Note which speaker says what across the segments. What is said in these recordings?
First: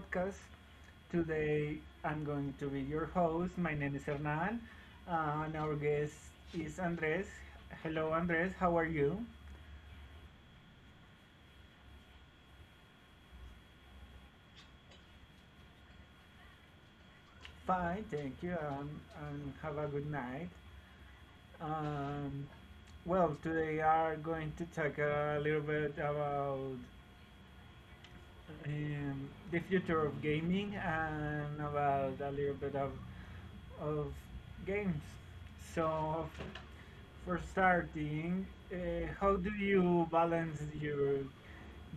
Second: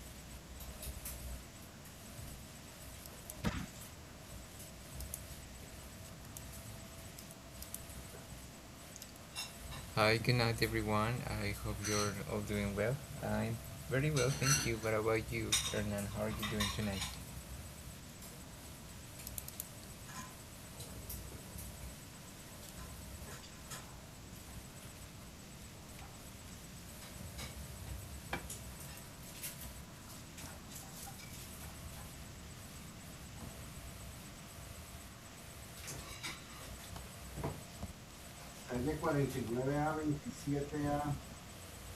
Speaker 1: podcast. Today, I'm going to be your host. My name is Hernan, and our guest is Andres. Hello, Andres. How are you?
Speaker 2: Hi, good night, everyone. I hope you're all doing well. I'm very well, thank you. What about you, Hernan? How are you doing tonight?
Speaker 1: Fine, thank you. And have a good night. Um, well, today are going to talk a little bit about the future of gaming and about a little bit of of games. So for starting, how do you balance your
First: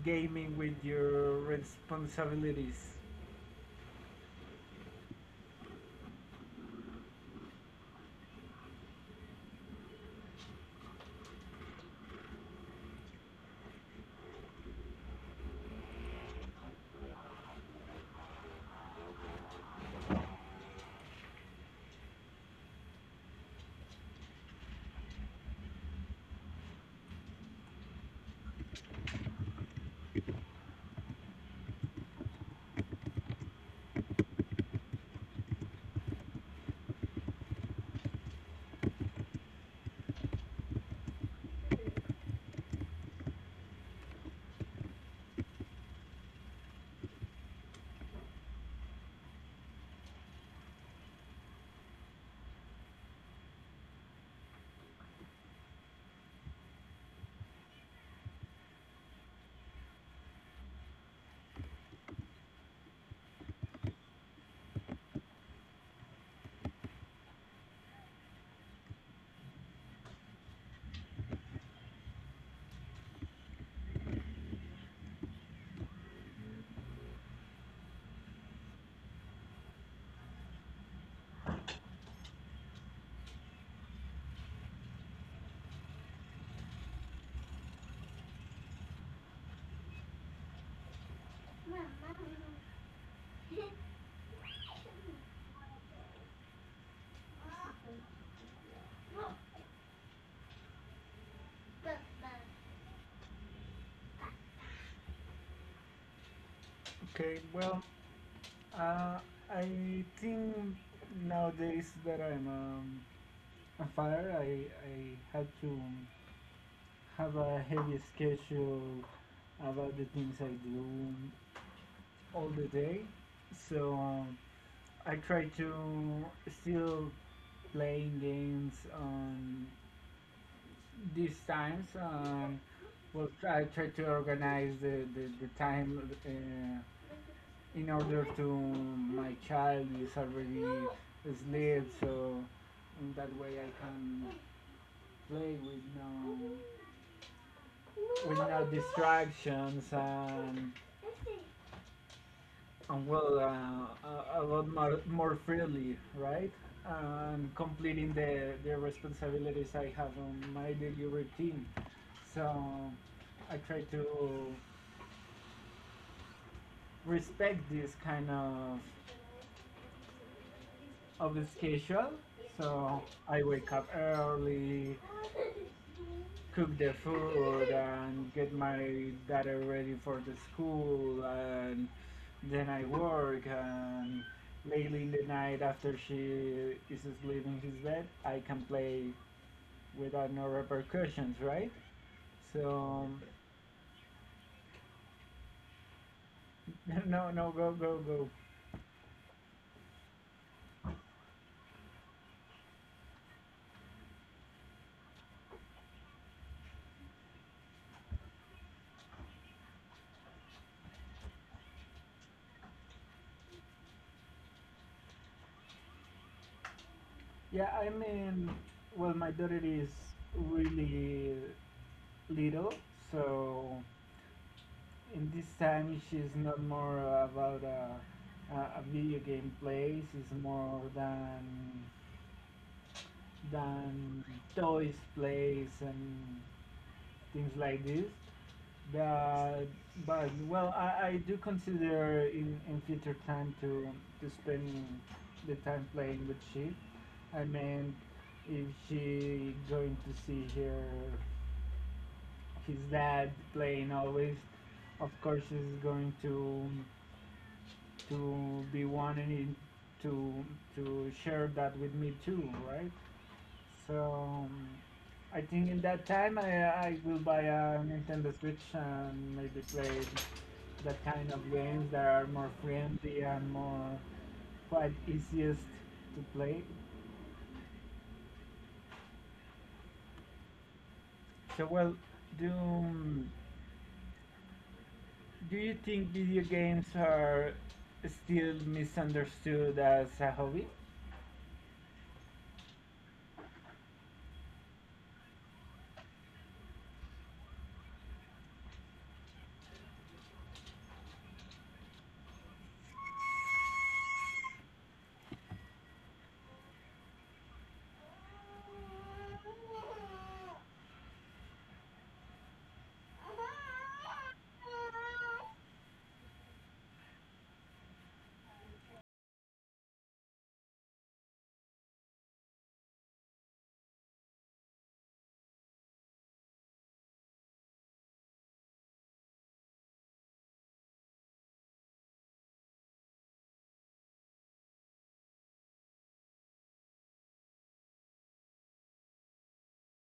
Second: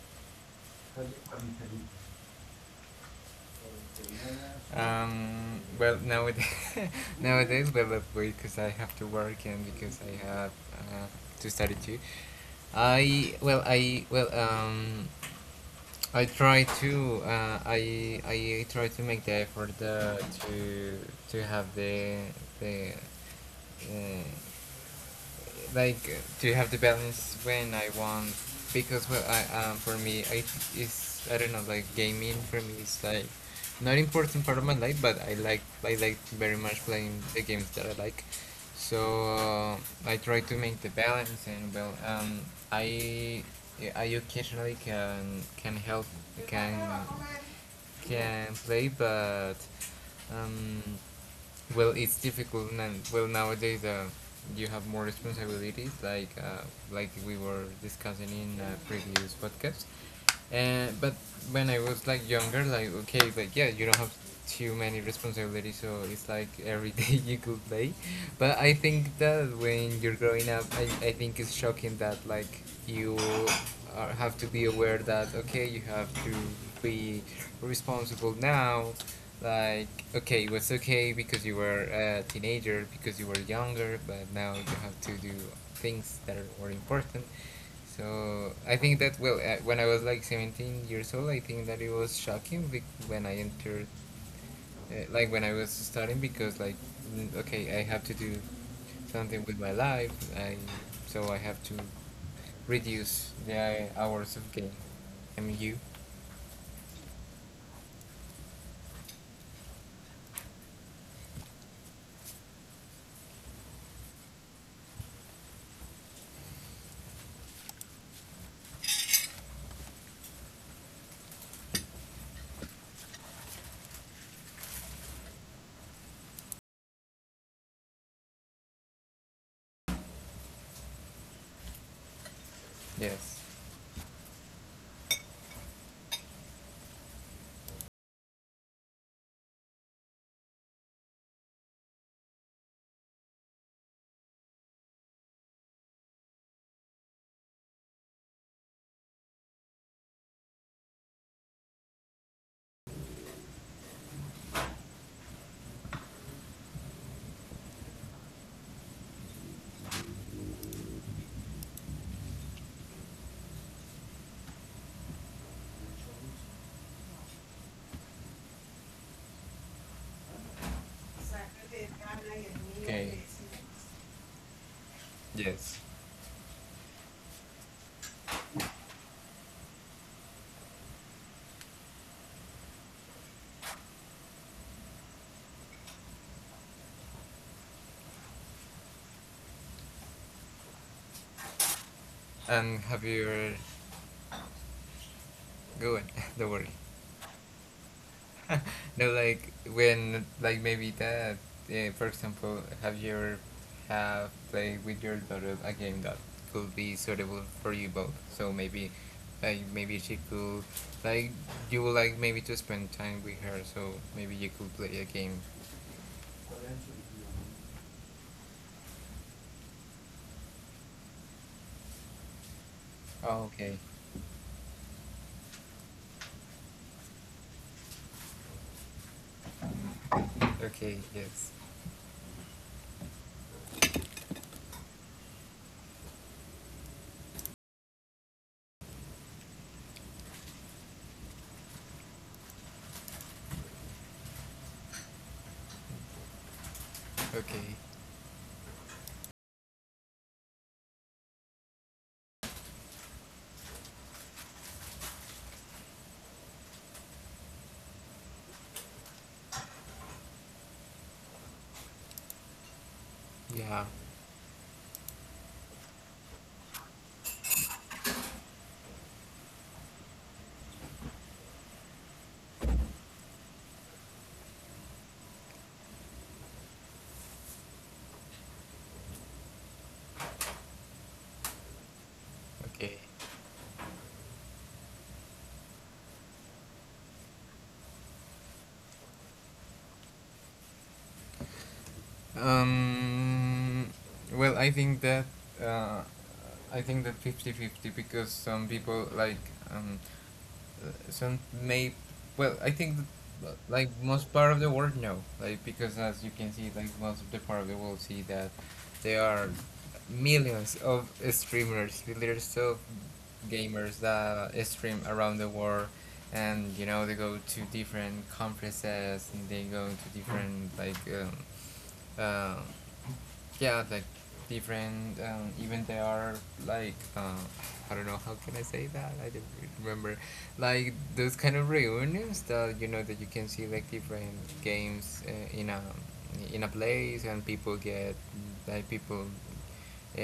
Speaker 1: gaming with your responsibilities?
Speaker 2: Well, nowadays, nowadays, well, that way because I have to work and because I have uh, to study too. I well, I well, um, I try to I try to make the effort to to have the uh, like to have the balance when I want. Because, well, I, for me it is, I don't know, like, gaming for me is like not important part of my life, but I like very much playing the games that I like. So, uh, I try to make the balance, and, well, I I occasionally can help, can can play, but, um well, it's difficult now, well, nowadays, you have more responsibilities, like, like we were discussing in previous podcast. And but when I was like younger, like, okay, like, yeah, you don't have too many responsibilities, so it's like every day you could play. But I think that when you're growing up, I think it's shocking that like you are, have to be aware that okay, you have to be responsible now. Like, okay, it was okay because you were a teenager, because you were younger, but now you have to do things that are more important, so I think that, well, when I was like 17 years old, I think that it was shocking when I entered, like when I was starting because, like, mm, okay, I have to do something with my life. I, so I have to reduce the hours of game. I mean you,
Speaker 1: Okay, well, uh, I think nowadays that I'm a father, I have to have a heavy schedule about the things I do all the day. So I try to still playing games on these times. Well,
Speaker 2: yes,
Speaker 1: I try to organize the time in order to my child is already asleep, so in that way I can play with no distractions and well a lot more, more freely, right? And completing the responsibilities I have on my daily routine. So I try to respect this kind of the schedule. So
Speaker 2: okay,
Speaker 1: I wake up early,
Speaker 2: yes.
Speaker 1: cook the food, and get my daughter ready for the school, and then I work. And lately in the night, after she is asleep in his bed, I can play without no repercussions, right?
Speaker 2: And have
Speaker 1: So
Speaker 2: your, go on, don't worry.
Speaker 1: no, no, go, go, go.
Speaker 2: No, like when, like maybe that, for example, have you ever have played with your daughter a game that could be suitable for you both? So maybe, like maybe she could, like you would like maybe to spend time with her, so maybe you could play a game.
Speaker 1: Yeah, I mean, well, my daughter is really little,
Speaker 2: Oh, okay.
Speaker 1: so and this time she's not more about a video game place. It's more
Speaker 2: Okay, yes.
Speaker 1: than than toys place and things like this. But well, I do consider in future time to spend the time playing with she. I
Speaker 2: Okay.
Speaker 1: mean, if she going to see her his dad playing always, of course she's going to be wanting to share that with me too, right?
Speaker 2: Yeah.
Speaker 1: So I think in that time I will buy a Nintendo Switch and maybe play that kind of games that are more friendly and more quite easiest to play. So well, do
Speaker 2: Okay.
Speaker 1: do you think video games are still misunderstood as a hobby?
Speaker 2: Um, well, uh, I think that fifty fifty, because some people like, um, some may, well I think that, like most part of the world, no, like because as you can see like most of the part of the world see that there are millions of streamers, millions of gamers that stream around the world, and you know they go to different conferences and they go to different, like, uh, yeah, like different. Even they are, like, I don't know how can I say that, I don't really remember, like those kind of reunions that you know that you can see, like different games in a place and people get, like people, uh,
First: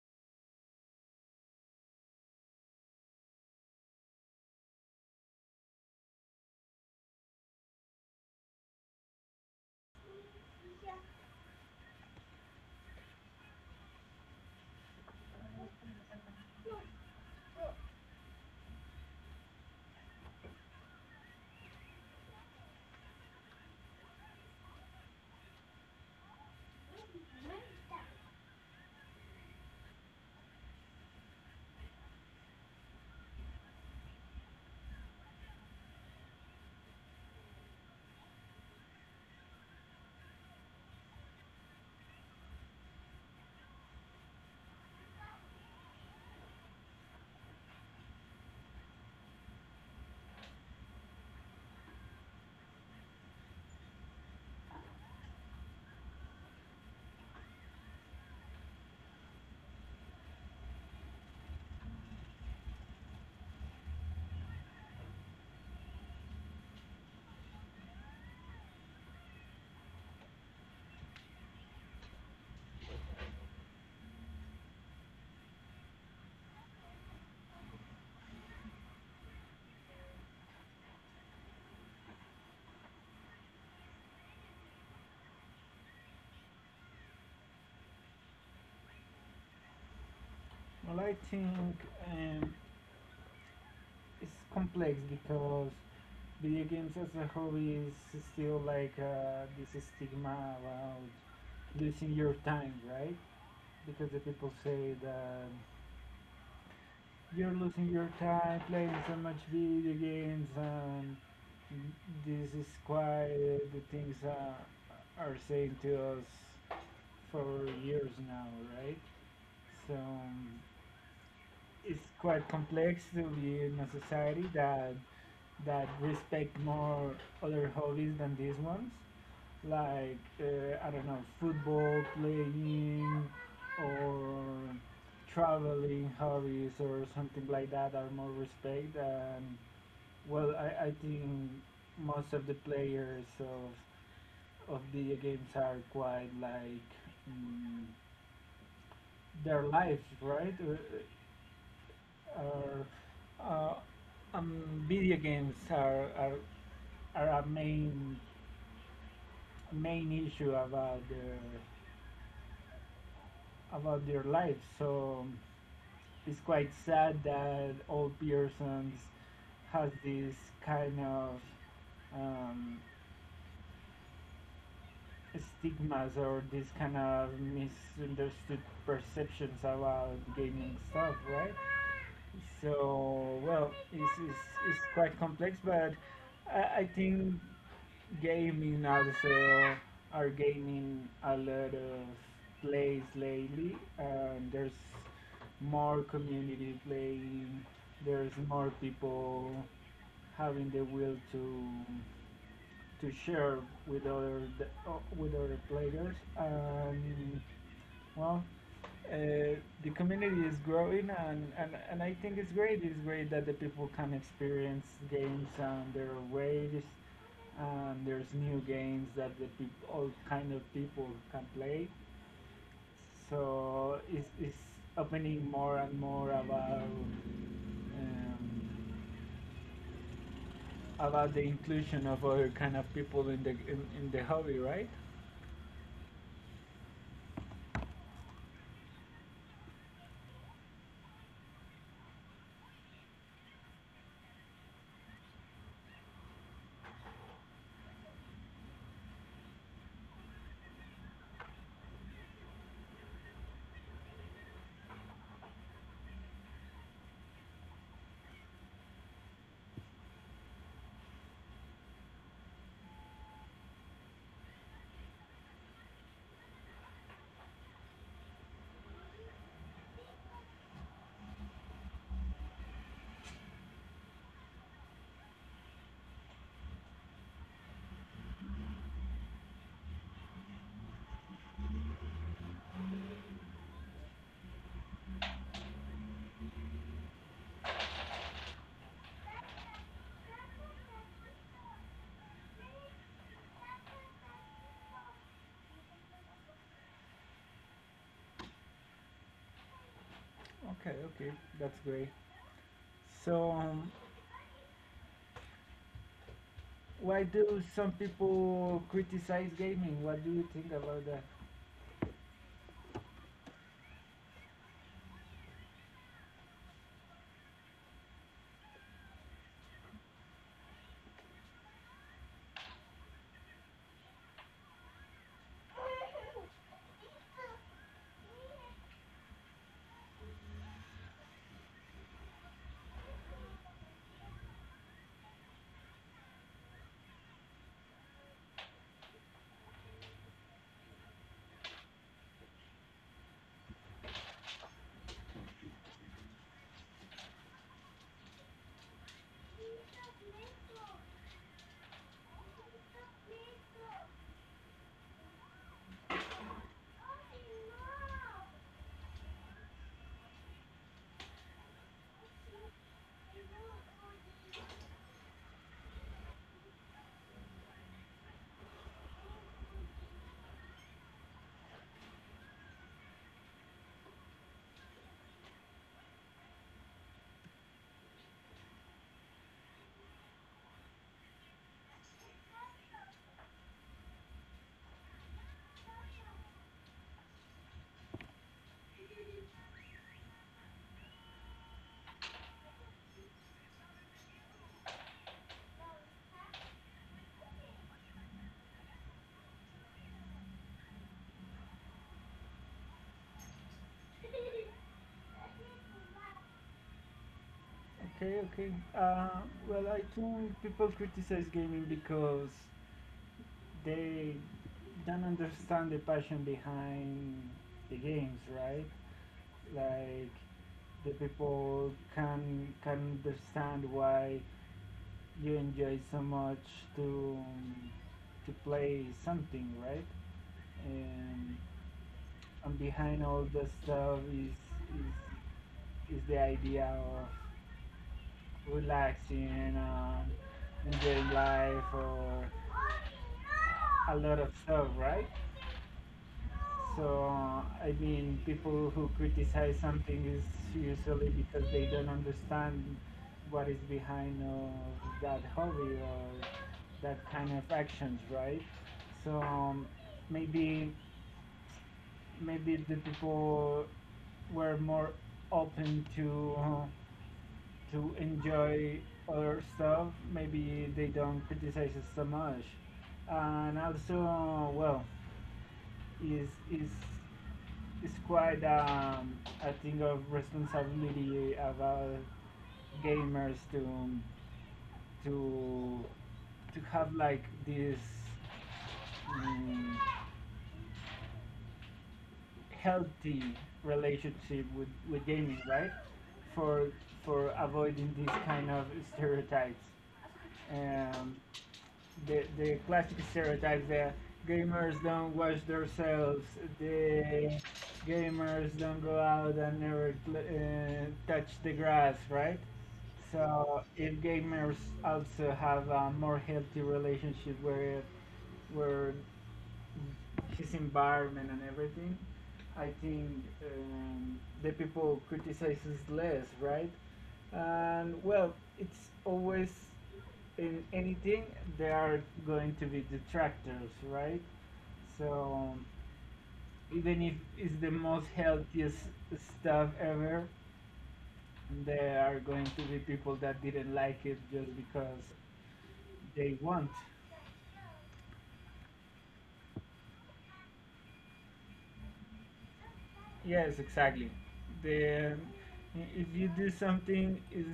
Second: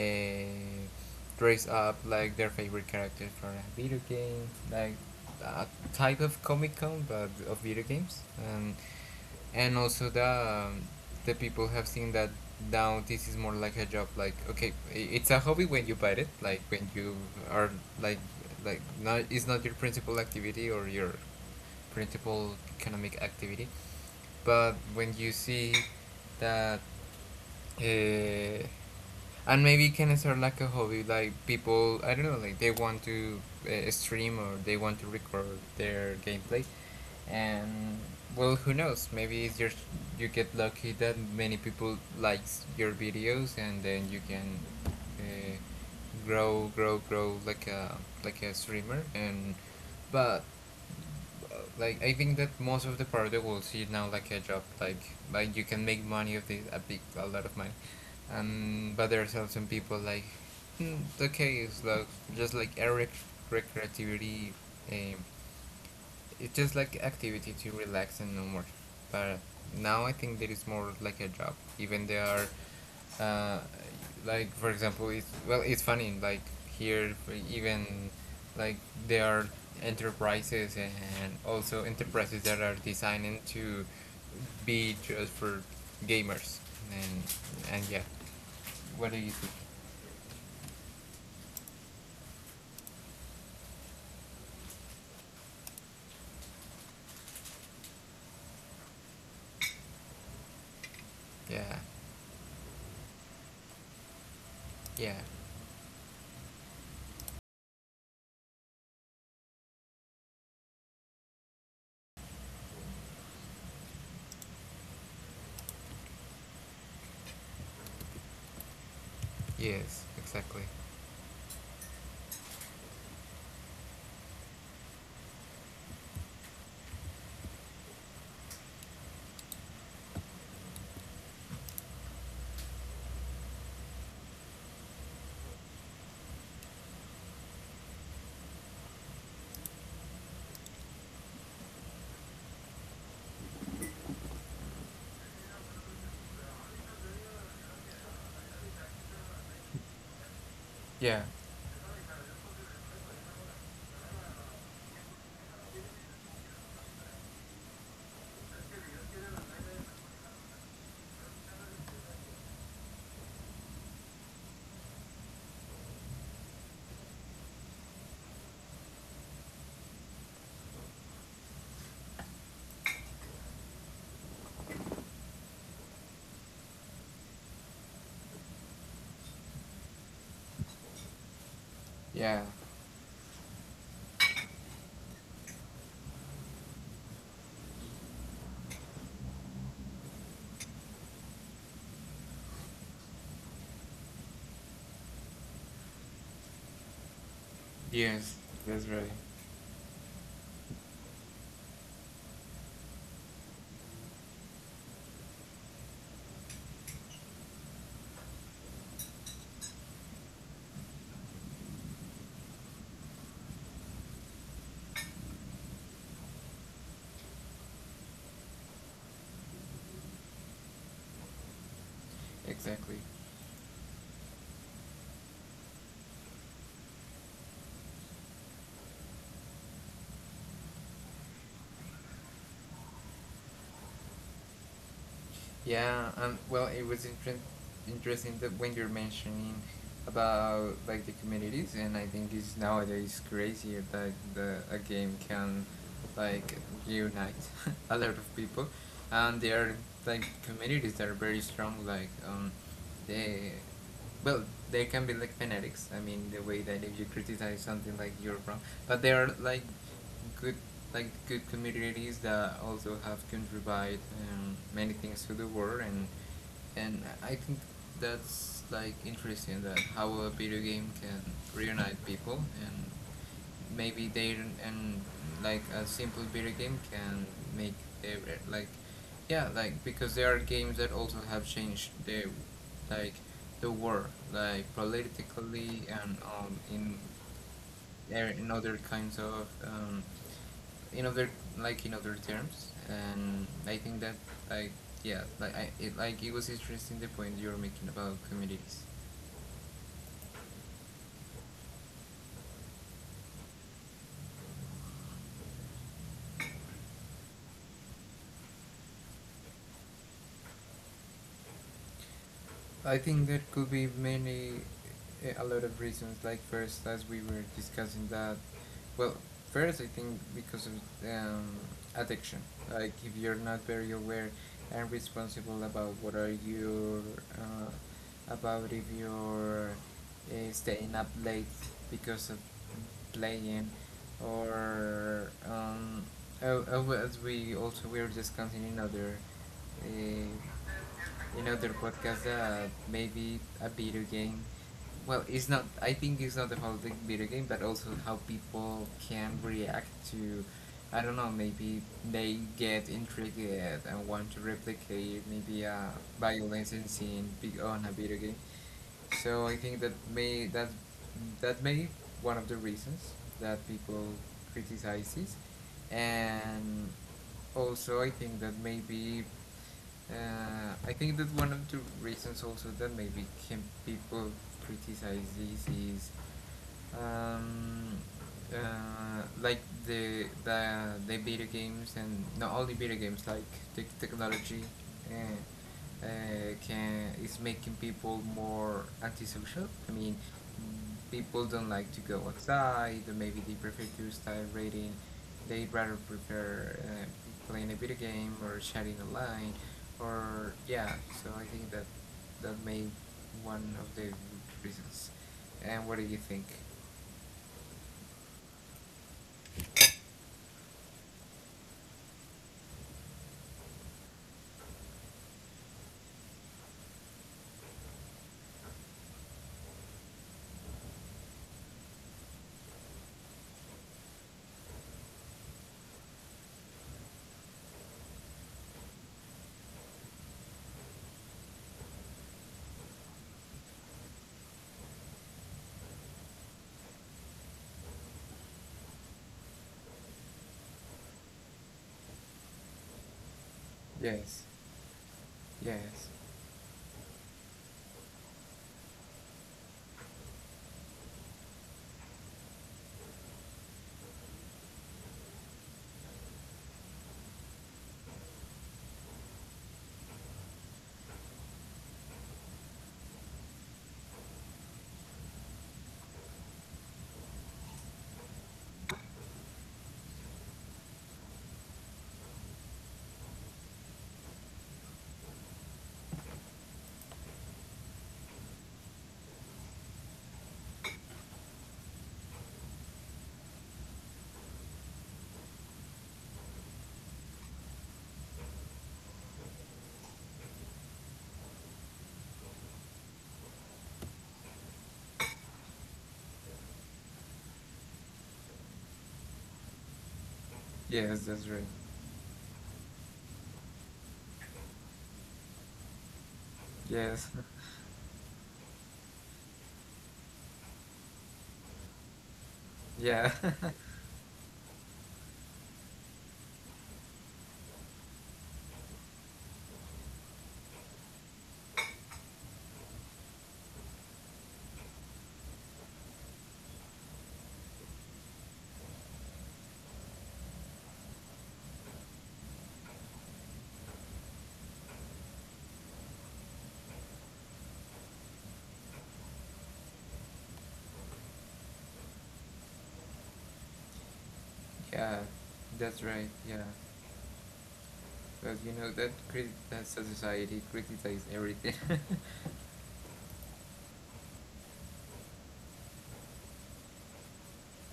Speaker 2: dress up like their favorite characters from a video game, like a type of Comic Con but of video games. And also the, um, the people have seen that now this is more like a job, like okay it's a hobby when you buy it, like when you are, like like not, it's not your principal activity or your principal economic activity. But when you see that, uh, and maybe it can start like a hobby, like people, I don't know, like they want to stream or they want to record their gameplay, and, well, who knows, maybe it's just you get lucky that many people likes your videos, and then you can uh, grow grow grow like a streamer. And but like I think that most of the part they will see it now like a job, like you can make money of this, a big, a lot of money. And but there are some people like, mm, okay, it's like just like a recreativity, um it's just like activity to relax and no more. But now I think there is more like a job. Even there are, uh, like for example, it's, well, it's funny. Like here, even, like there are enterprises and also enterprises that are designing to be just for gamers. And and yeah, what do you think?
Speaker 1: Well, I think um, it's complex because video games as a hobby is still like this stigma about
Speaker 2: Yeah,
Speaker 1: losing your time, right? Because the people say
Speaker 2: yeah,
Speaker 1: that you're losing your time playing so much video games, and this is quite the things are saying to us for years now, right? So
Speaker 2: yes, exactly.
Speaker 1: it's quite complex to be in a society that respect more other hobbies than these ones like I don't know football playing or traveling hobbies or something like that are more respect and well I think most of the players of video games are quite like mm, their lives, right?
Speaker 2: Yeah,
Speaker 1: Uh, are uh, um, video games are a main issue about their lives, so it's quite sad that old persons has this kind of um, stigmas or this kind of misunderstood perceptions about gaming stuff, right?
Speaker 2: yeah.
Speaker 1: So well, it's quite complex, but I think gaming also are gaining a lot of plays lately. There's more community playing. There's
Speaker 2: Yes,
Speaker 1: more
Speaker 2: that's right.
Speaker 1: people having the will to share with other players. Well, uh, the community is growing, and I think it's great. It's great that the people can experience games and their ways. And there's new games that all kind of people can play.
Speaker 2: Exactly.
Speaker 1: So it's opening more and more about the inclusion of other kind of people in the hobby, right?
Speaker 2: Yeah, and well, it was interesting that when you're mentioning about, like, the communities. And I think it's nowadays crazy that the a game can, like, reunite a lot of people, and there are like communities that are very strong. Like, they, well, they can be like fanatics. I mean, the way that if you criticize something, like you're wrong. But they are, like good, like good communities that also have contributed many things to the world. And I think that's, like interesting that how a video game can reunite people. And maybe they, and like a simple video game can make every, like, yeah, like because there are games that also have changed the, like the war, like politically, and in in other kinds of in other, like in other terms. And I think that, like, yeah, like I, it, like it was interesting the point you were making about communities.
Speaker 1: Okay, okay, that's great. So, why do some people criticize gaming? What do you think about that?
Speaker 2: I think there could be many, eh, a lot of reasons. Like first, as we were discussing that, well, first I think because of um, addiction. Like if you're not very aware and responsible about what are your, uh, about if you're staying up late because of playing, or, oh, oh, as we also we were discussing uh, in other podcasts, maybe a video game. Well, it's not. I think it's not about the video game, but also how people can react to. I don't know. Maybe they get intrigued and want to replicate maybe a violence and scene big on a video game. So I think that, may that, that may one of the reasons that people criticize this. And also I think that maybe, I think that one of the reasons also that maybe can people criticize this is, um, like the video games, and not only video games, like the technology, uh, uh, can is making people more antisocial. I mean, people don't like to go outside. Or maybe they prefer to start reading. They rather prefer playing a video game or chatting online, or yeah. So I think that, that may one of the reasons. And what do you think?
Speaker 1: Okay, okay. Well, I think people criticize gaming because they don't understand the passion behind the games, right? Like the people can understand why you enjoy so much to play something, right? And and behind all the stuff is, is the idea of relaxing and enjoying life or a lot
Speaker 2: Yes.
Speaker 1: of stuff, right?
Speaker 2: Yes.
Speaker 1: So, I mean, people who criticize something is usually because they don't understand what is behind of that hobby or that kind of actions, right? So, maybe the people were more open to enjoy other stuff. Maybe they don't criticize us so much, and also, well, is it's quite a thing of responsibility about gamers to have like this um, healthy relationship with gaming, right? For avoiding these kind of stereotypes.
Speaker 2: Yes,
Speaker 1: Um,
Speaker 2: that's right.
Speaker 1: the classic stereotypes that gamers don't wash themselves.
Speaker 2: Yes.
Speaker 1: The gamers don't go out and never touch the grass, right?
Speaker 2: Yeah.
Speaker 1: So if gamers also have a more healthy relationship where where his environment and everything, I think the people criticizes less, right? And well, it's always in anything there are going to be detractors, right? So even if it's the most healthiest stuff ever, there are going to be people that didn't like it just because
Speaker 2: Yeah. That's right.
Speaker 1: they
Speaker 2: Yeah.
Speaker 1: want.
Speaker 2: Because you know that crit that society criticizes everything.
Speaker 1: Yes, exactly. The If you do something, is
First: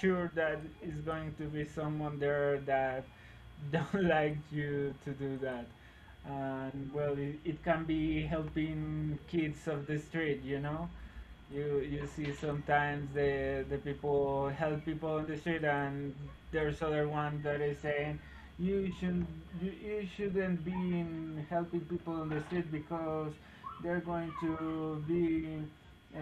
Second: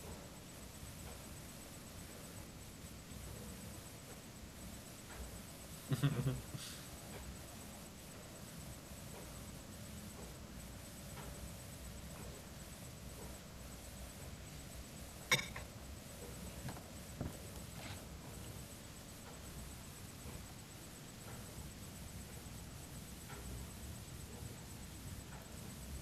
Speaker 1: sure that is going to be someone there that don't like you to do that. And well, it can be helping kids of the street, you know. You see sometimes the people help people on the street, and there's other one that is saying you should you shouldn't be in helping people on the street because they're going to be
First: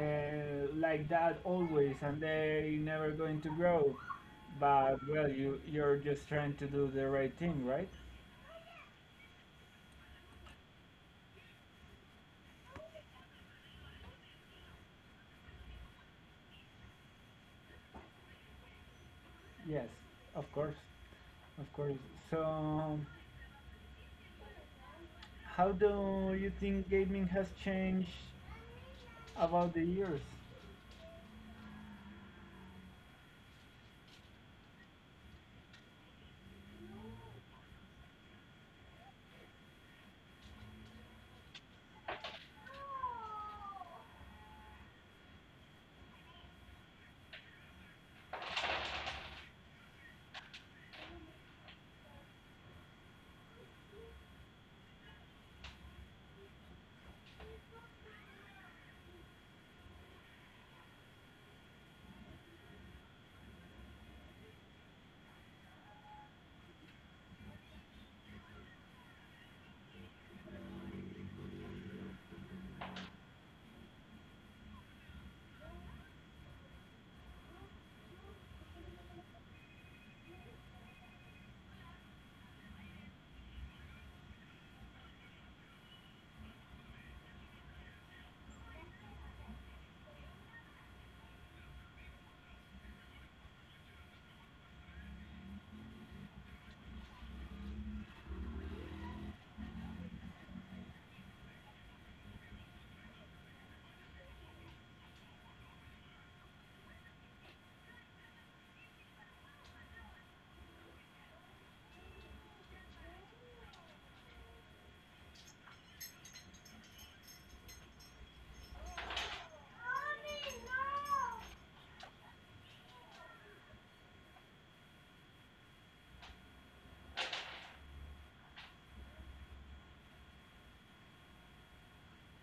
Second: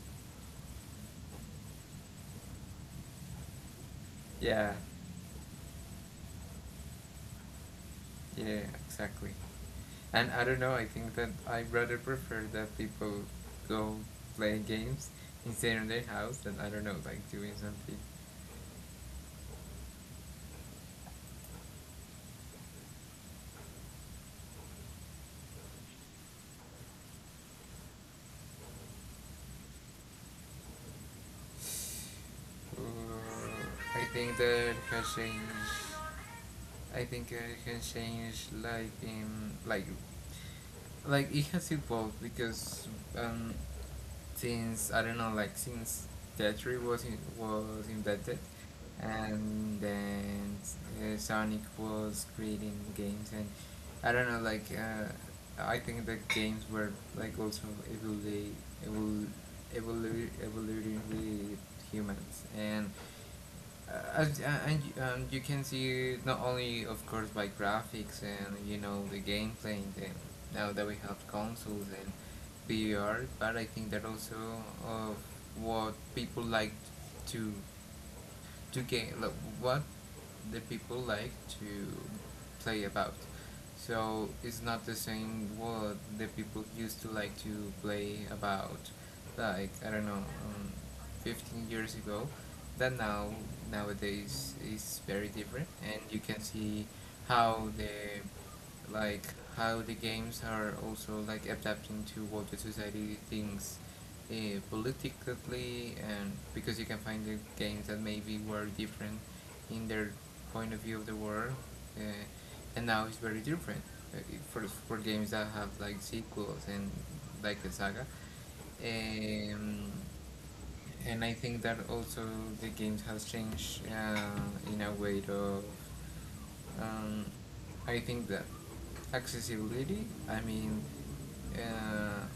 Speaker 1: like that always, and they never going to grow.
Speaker 2: Yeah.
Speaker 1: But well, you're just trying to do the right thing, right?
Speaker 2: Yeah, exactly. And I don't know, I think that I rather prefer that people go play games instead of their house than, I don't know, like doing something.
Speaker 1: Yes, of course, of course. So, how do you think gaming has changed about the years.
Speaker 2: Uh, I think that can change. I think it can change, like in like, like it has evolved because um since I don't know, like since Tetris was in, was invented, and then Sonic was creating games. And I don't know, like, I think the games were like also evolving, evol evoluting with humans, and, you can see not only of course by graphics and you know the gameplay, then now that we have consoles and VR. But I think that also of what people like to to game, like what the people like to play about. So it's not the same what the people used to like to play about, like, I don't know, 15 years ago, that now nowadays is very different. And you can see how the, like how the games are also like adapting to what the society thinks, uh, politically. And because you can find the games that maybe were different in their point of view of the world, uh, and now it's very different, uh, for games that have like sequels and like a saga. um, and I think that also the games has changed, in a way of, um, I think that accessibility. Uh,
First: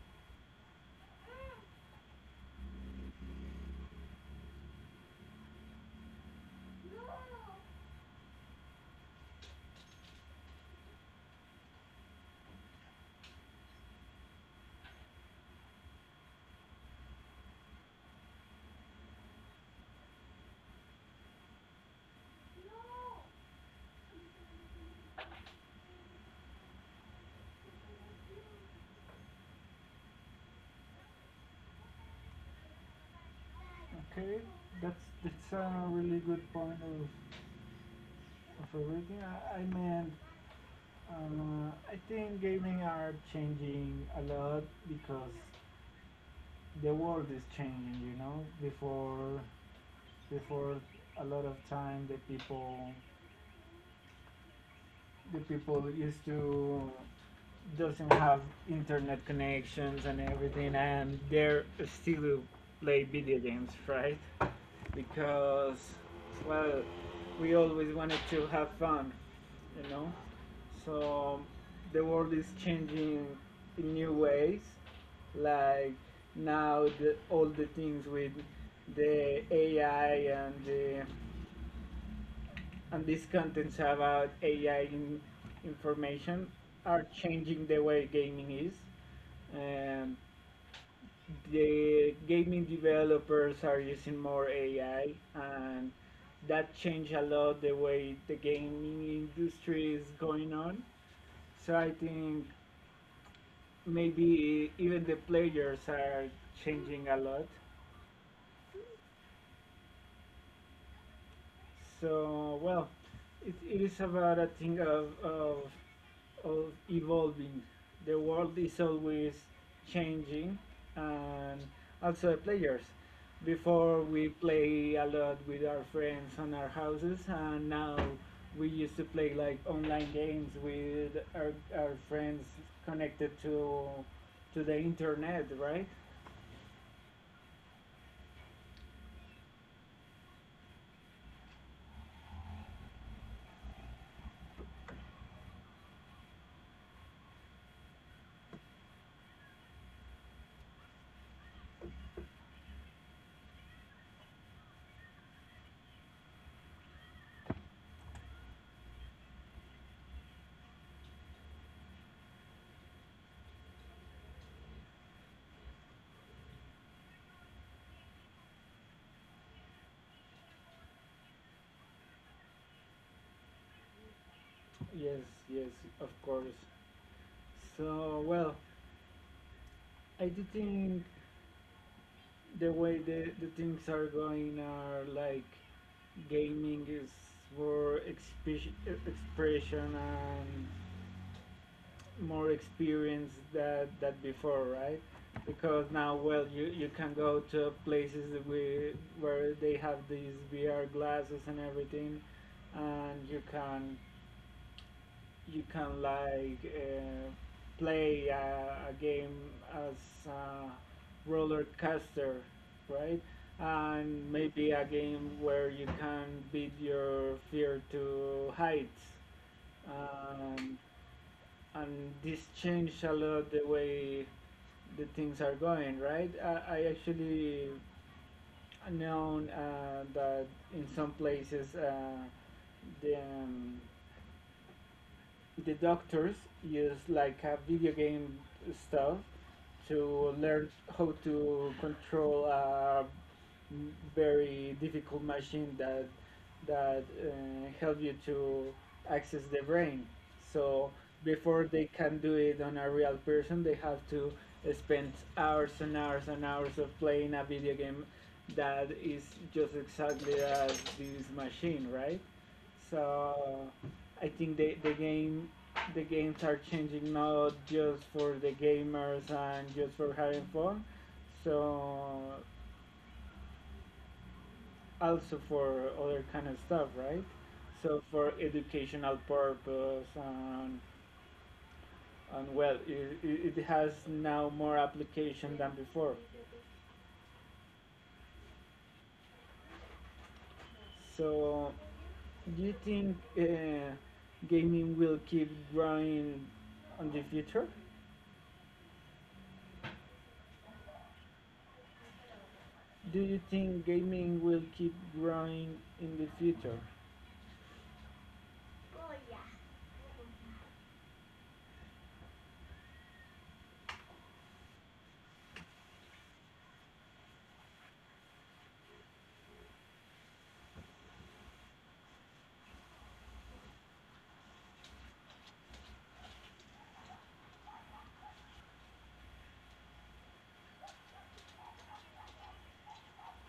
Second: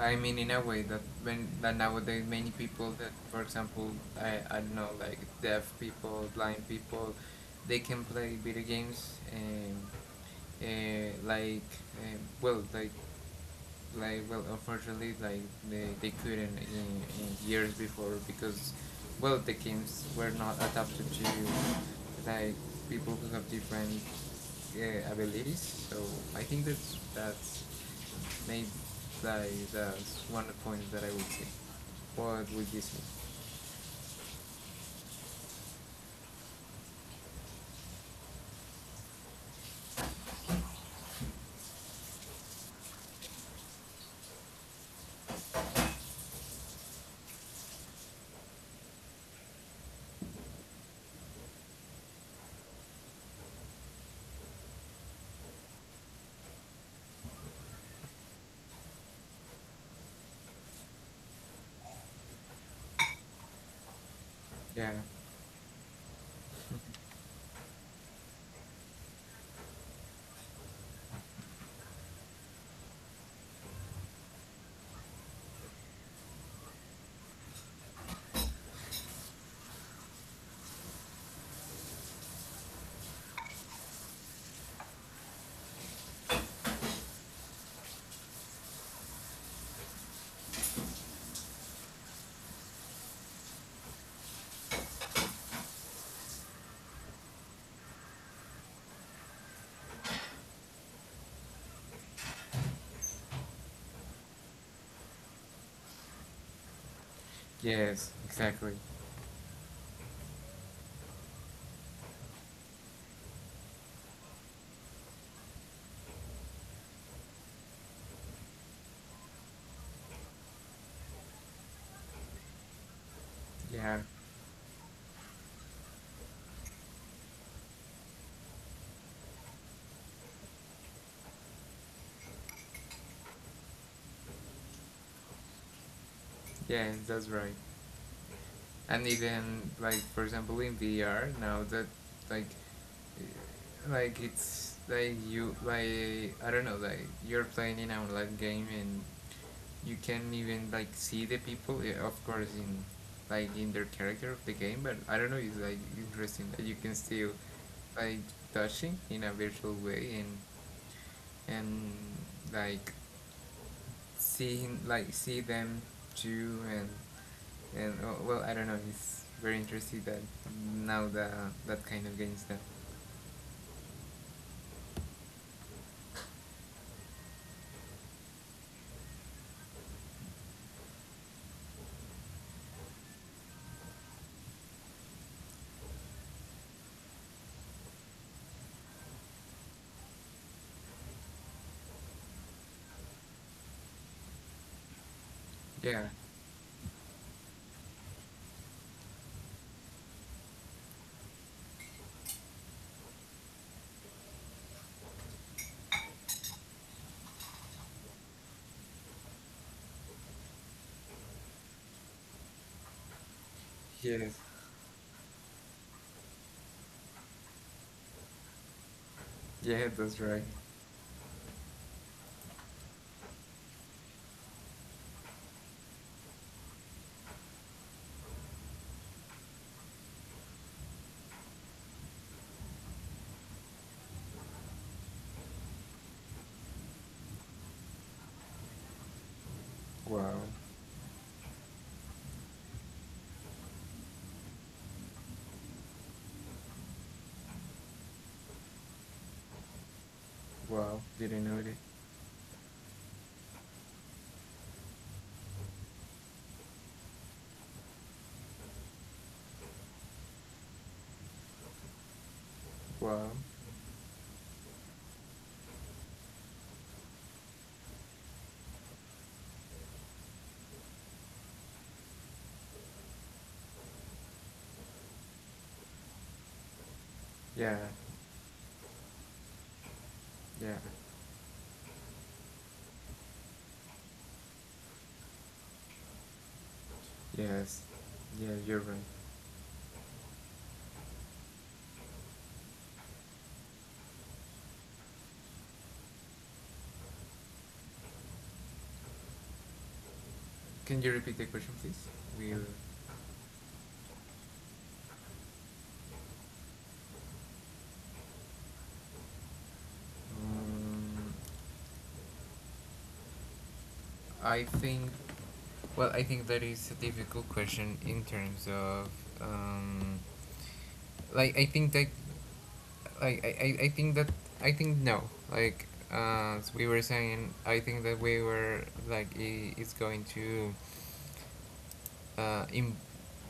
Speaker 2: I mean in a way that when that nowadays many people that, for example, I don't know, like, deaf people, blind people, they can play video games and uh, like um well like unfortunately, they couldn't in years before because, well, the games were not adapted to, like, people who have different abilities. So I think that's maybe, like, that's one of the points that I would say. What would you say?
Speaker 1: Okay, that's a really good point of everything. I mean, I think gaming are changing a lot because the world is changing. You know, before before a lot of time the people used to doesn't have internet connections and everything, and they're still play video games, right?
Speaker 2: Yeah.
Speaker 1: Because, well, we always wanted to have fun, you know? So the world is changing in new ways, like now all the things with the AI and these contents about AI in, information are changing the way gaming is. And the gaming developers are using more AI, and that changed a lot the way the gaming industry is going on. So I think maybe even the players are changing a lot.
Speaker 2: Yes, exactly.
Speaker 1: So well, it is about a thing of evolving. The world is always changing, and also the players. Before
Speaker 2: Yeah.
Speaker 1: we play a lot with our friends on our houses, and now we used to play like online games with our friends connected to the internet, right?
Speaker 2: Yeah, that's right. And even, like, for example, in VR now that, like like it's like you like I don't know, like, you're playing in an online game and you can even, like, see the people, yeah, of course, in, like, in their character of the game, but I don't know, it's like interesting that you can still, like, touching in a virtual way and and like seeing, like, see them too. And oh, well, I don't know. He's very interested that now the that kind of games that.
Speaker 1: Yes, yes, of course. So well, I do think the way the things are going are like gaming is for expression and more experience that before, right? Because
Speaker 2: Yeah.
Speaker 1: now, well, you can go to places where they have these VR glasses and everything, and you can like play a game as a roller coaster, right? And
Speaker 2: Yes.
Speaker 1: maybe a game where you can beat your fear to heights.
Speaker 2: Yeah, that's right.
Speaker 1: Um, and this changed a lot the way the things are going, right? I actually known that in some places the um, the doctors use like a video game stuff to
Speaker 2: Wow.
Speaker 1: learn how to control a very difficult machine that help you to access the brain. So
Speaker 2: Wow. Didn't know
Speaker 1: before
Speaker 2: it.
Speaker 1: they can do it on a real person, they have to spend hours and hours and hours of playing a video game that is just exactly as this machine, right?
Speaker 2: Wow.
Speaker 1: So I think the games are changing not just for the gamers and just for having fun. So also for other kind of stuff, right?
Speaker 2: Yeah.
Speaker 1: So for educational purpose
Speaker 2: Yeah.
Speaker 1: and well, it has now more application than before.
Speaker 2: Yes. Yeah, you're right.
Speaker 1: So do you think gaming will keep growing on the future?
Speaker 2: Can you repeat the question, please? We'll.
Speaker 1: Do you think gaming will keep growing in the future?
Speaker 2: Um, I think, well, I think that is a difficult question in terms of, um, like, I think that, like, I think that, I think no. Like, as we were saying, I think that we were, like, I it's going to, uh, in,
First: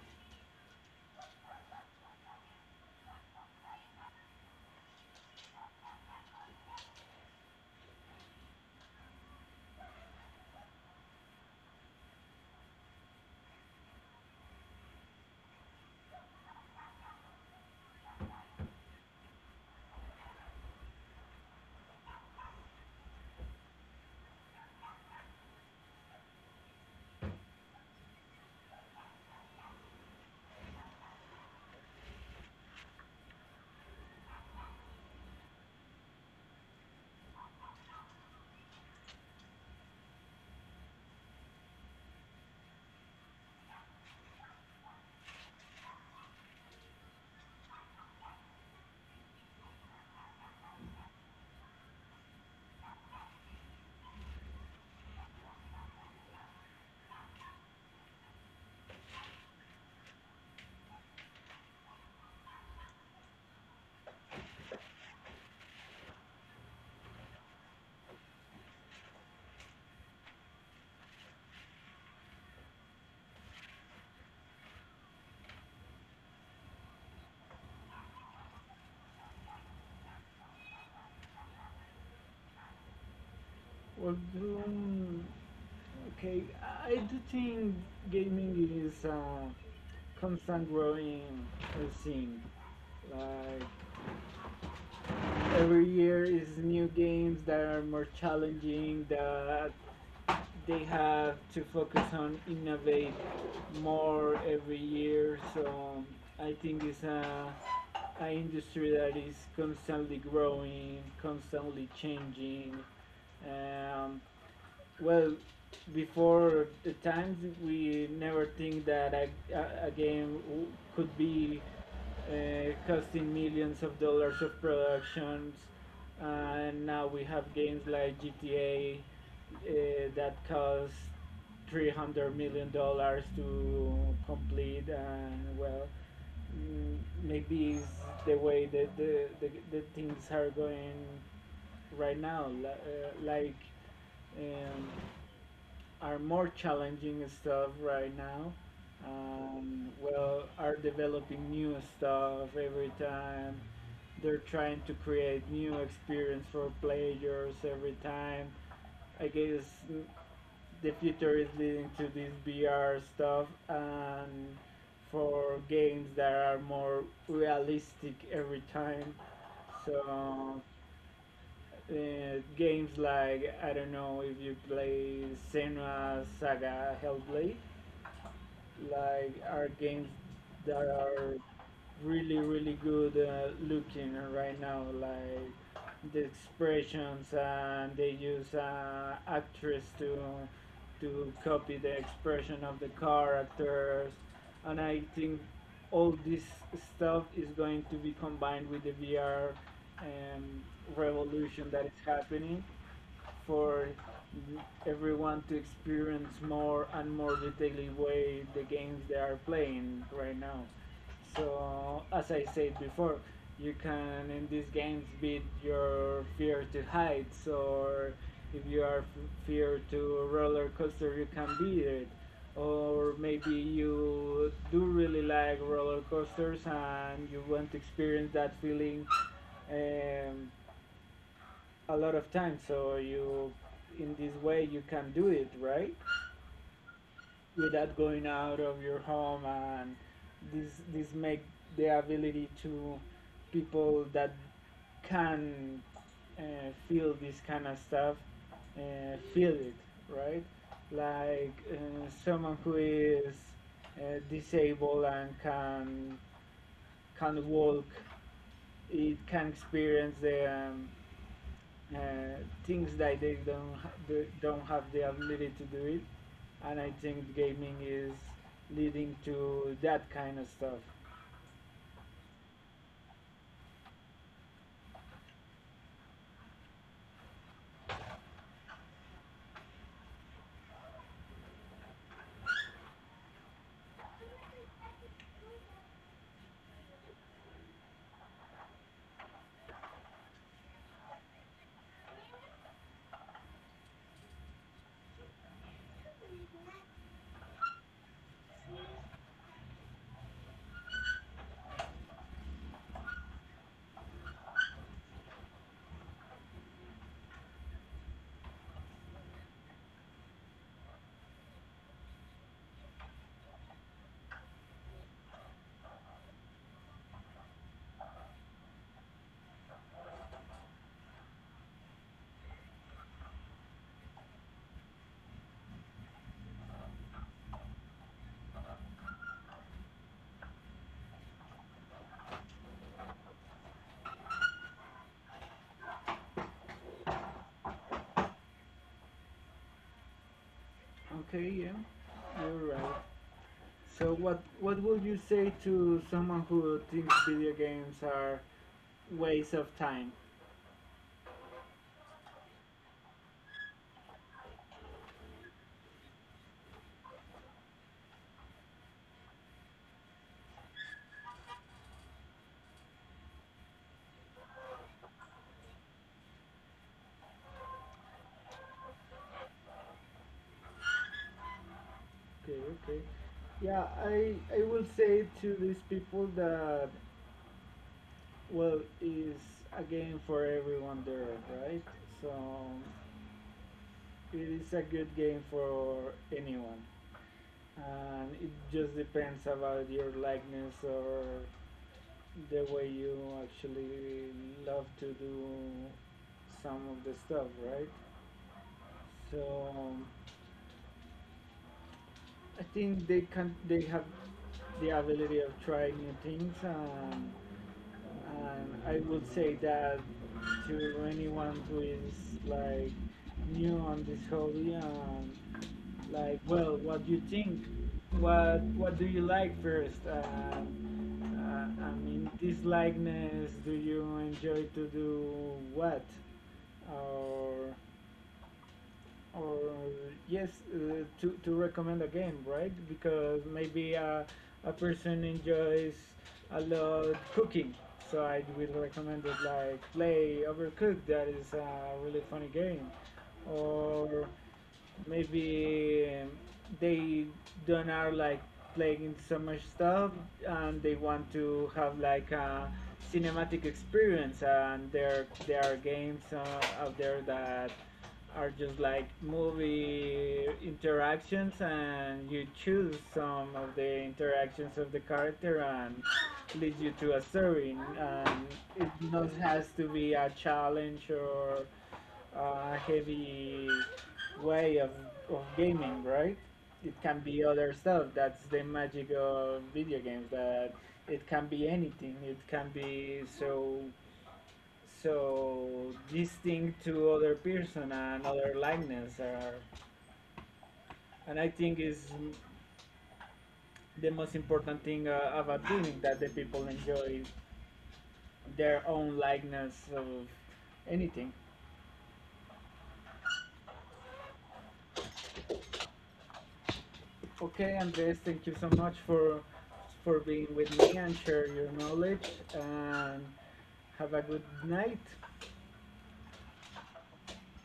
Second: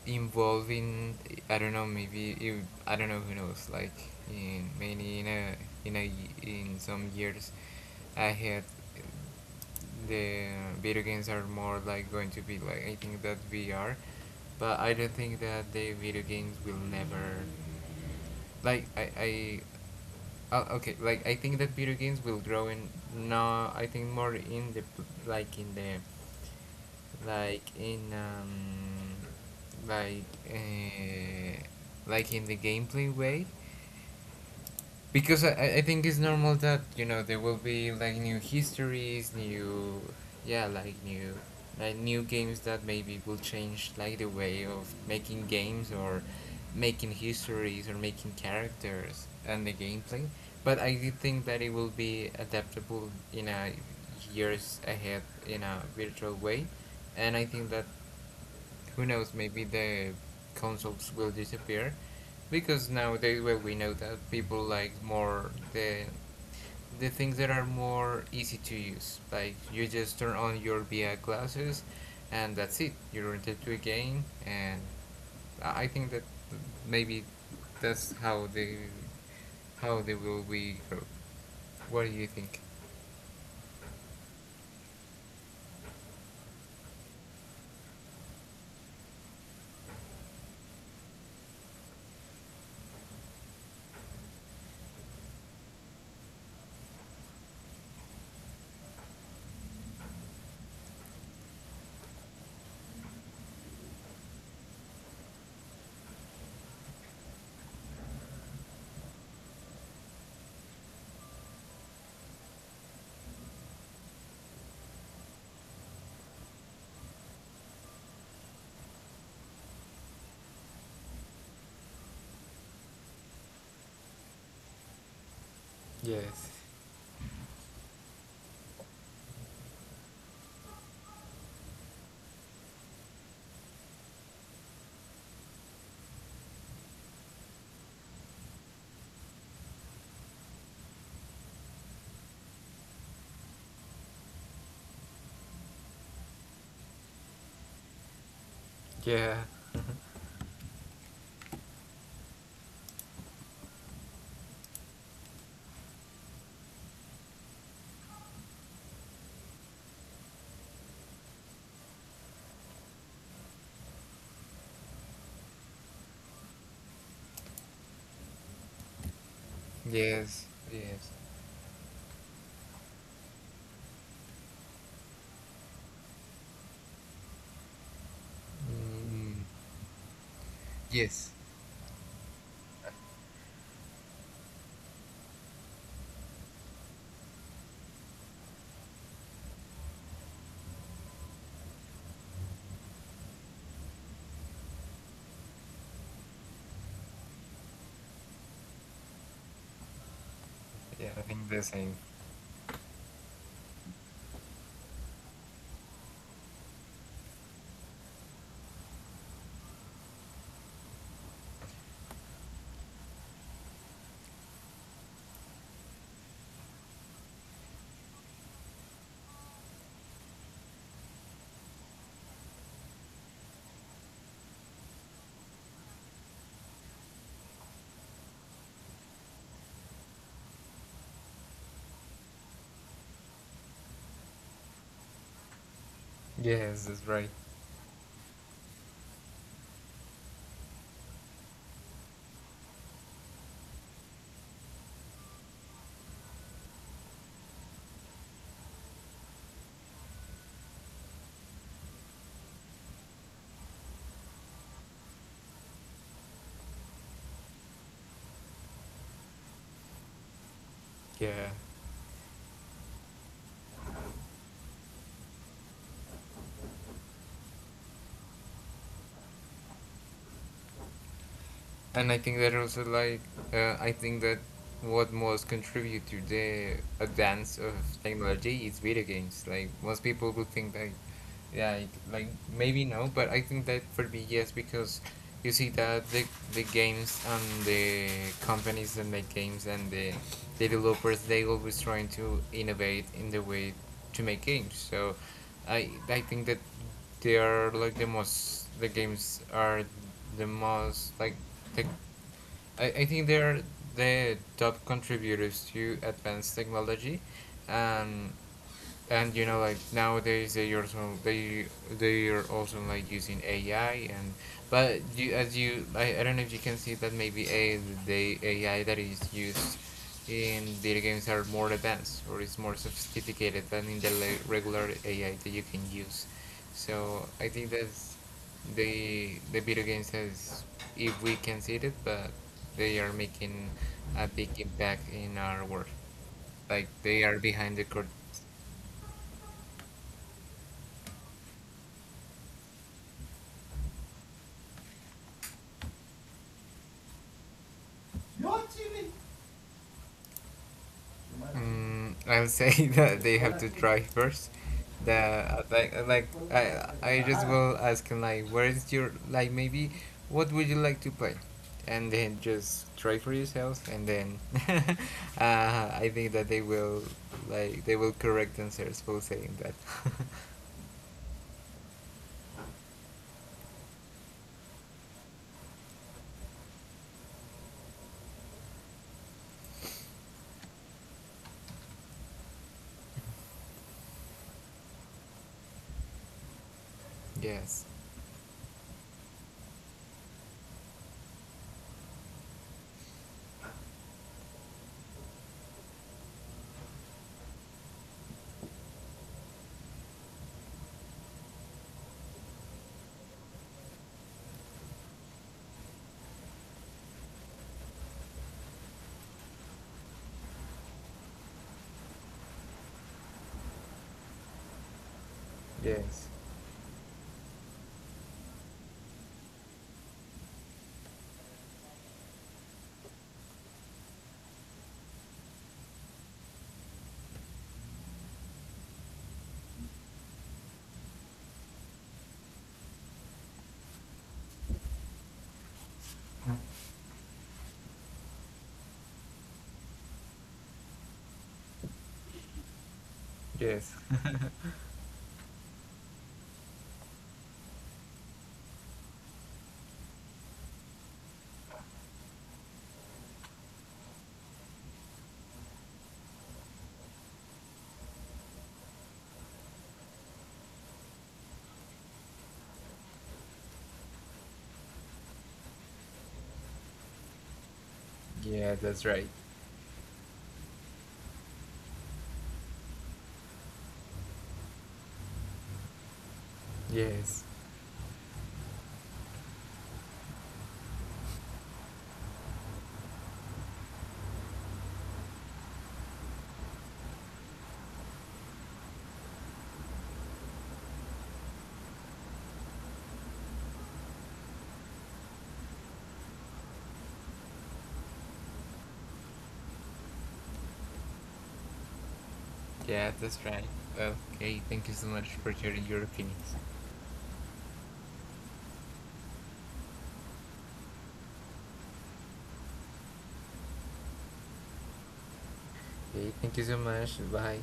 Speaker 2: involving. I don't know, maybe you, I don't know, who knows, like, in maybe in a in a in some years ahead, the video games are more like going to be, like, I think that VR. But I don't think that the video games will never, like I okay, like, I think that video games will grow in, no, I think more in the, like, in the, like in um, like uh, like in the gameplay way. Because I think it's normal that, you know, there will be like new histories, new, yeah, like new, like new games that maybe will change, like, the way of making games or making histories or making characters and the gameplay. But I do think that it will be adaptable in a years ahead in a virtual way. And I think that, who knows, maybe the consoles will disappear, because nowadays, well, we know that people like more the things that are more easy to use. Like, you just turn on your VR glasses and that's it. You're into a game. And I think that maybe that's how they will be grow. What do you think?
Speaker 1: Well, um, okay, I do think gaming is a constant growing thing. Like every year is new games that are more challenging that they have to focus on innovate more every year. So I think it's a industry that is constantly growing, constantly changing. Um, well, before the times we never think that game could be costing millions of dollars of productions. And now we have games like GTA uh, that cost $300 million to complete. And well, mm, maybe it's the way that the things are going right now. Like, um, are more challenging stuff right now,
Speaker 2: Yeah.
Speaker 1: well are developing new stuff every time they're trying to create new experience for players every time. I guess the future is leading to this VR stuff and for games that are more realistic every time.
Speaker 2: Yes,
Speaker 1: So
Speaker 2: yes.
Speaker 1: uh, games like I don't know if you play Senua Saga Hellblade,
Speaker 2: Mm,
Speaker 1: like are games that
Speaker 2: yes.
Speaker 1: are really really good looking right now, like the expressions and they use actress to copy the expression of the characters, and I think all this stuff is going to be combined with the VR um,
Speaker 2: Yeah, I think the
Speaker 1: revolution that is
Speaker 2: same.
Speaker 1: happening for everyone to experience more and more detailedly way the games they are playing right now. So as I said before, you can in these games beat your fear to heights, or if you are fear to roller coaster you can beat it, or maybe you do really like roller coasters and you want to experience that feeling um, a lot of time so you in this way you can do it, right,
Speaker 2: Yes, that's right.
Speaker 1: without going out of your home. And this make the ability to people that can uh, feel this kind of stuff feel it, right, like someone who is disabled and can walk, it can experience the
Speaker 2: Yeah.
Speaker 1: uh, things that they don't ha- do- don't have the ability to do it, and I think gaming is leading to that kind of stuff.
Speaker 2: And I think that also, like, I think that what most contribute to the advance of technology is video games. Like, most people would think that, yeah, like maybe no, but I think that for me yes, because you see that the games and the companies that make games and the developers, they always trying to innovate in the way to make games. So I think that they are like the most, the games are the most like tech, I think they're the top contributors to advanced technology. And you know, like, nowadays they also they are also, like, using AI. And but you, as you, I don't know if you can see that, maybe a, the AI that is used in video games are more advanced or is more sophisticated than in the regular AI that you can use. So I think that's the video games has, if we can see it, but they are making a big impact in our world. Like, they are behind the curtains.
Speaker 1: Okay, yeah, you're right. So what would you say to someone who thinks video games are waste of time?
Speaker 2: Mm, I would say that they have to try first. The like I just will ask him like, where is your, like, maybe what would you like to play, and then just try for yourself. And then uh, I think that they will, like, they will correct themselves for saying that.
Speaker 1: Okay, okay. Yeah, I will say to these people that well is a game for everyone there, right? So it is a good game for anyone.
Speaker 2: Yes,
Speaker 1: And it just depends about your likeness or the way you actually love to do some of the stuff, right? So I think they have the ability of trying new things, and I would say that to anyone who is like new on this hobby and
Speaker 2: yes,
Speaker 1: like well what do you think, what do you like first? I mean, this likeness, do you enjoy to do what? Or, or yes, to recommend a game, right? Because maybe a person enjoys a lot cooking. So I will recommend it like play Overcooked, that is a really funny game.
Speaker 2: yes.
Speaker 1: Or maybe they don't are like playing so much stuff and they want to have like a cinematic experience, and there are games out there that are just like movie interactions and you choose some of the interactions of the character and leads you to a story, and
Speaker 2: Yeah,
Speaker 1: it
Speaker 2: that's right.
Speaker 1: not has to be a challenge or heavy way of gaming, right? It can be
Speaker 2: Yes,
Speaker 1: other stuff. That's the magic of video games. That it can be anything. It can be so distinct to other person and other likeness. And I think is the most important thing about gaming that the people enjoy their own likeness of anything.
Speaker 2: yeah, that's right. Okay, thank you so much for sharing your opinions.
Speaker 1: Okay, Andres, thank you so much for being with me and share your knowledge. And have a good night.
Speaker 2: Okay, thank you so much. Bye.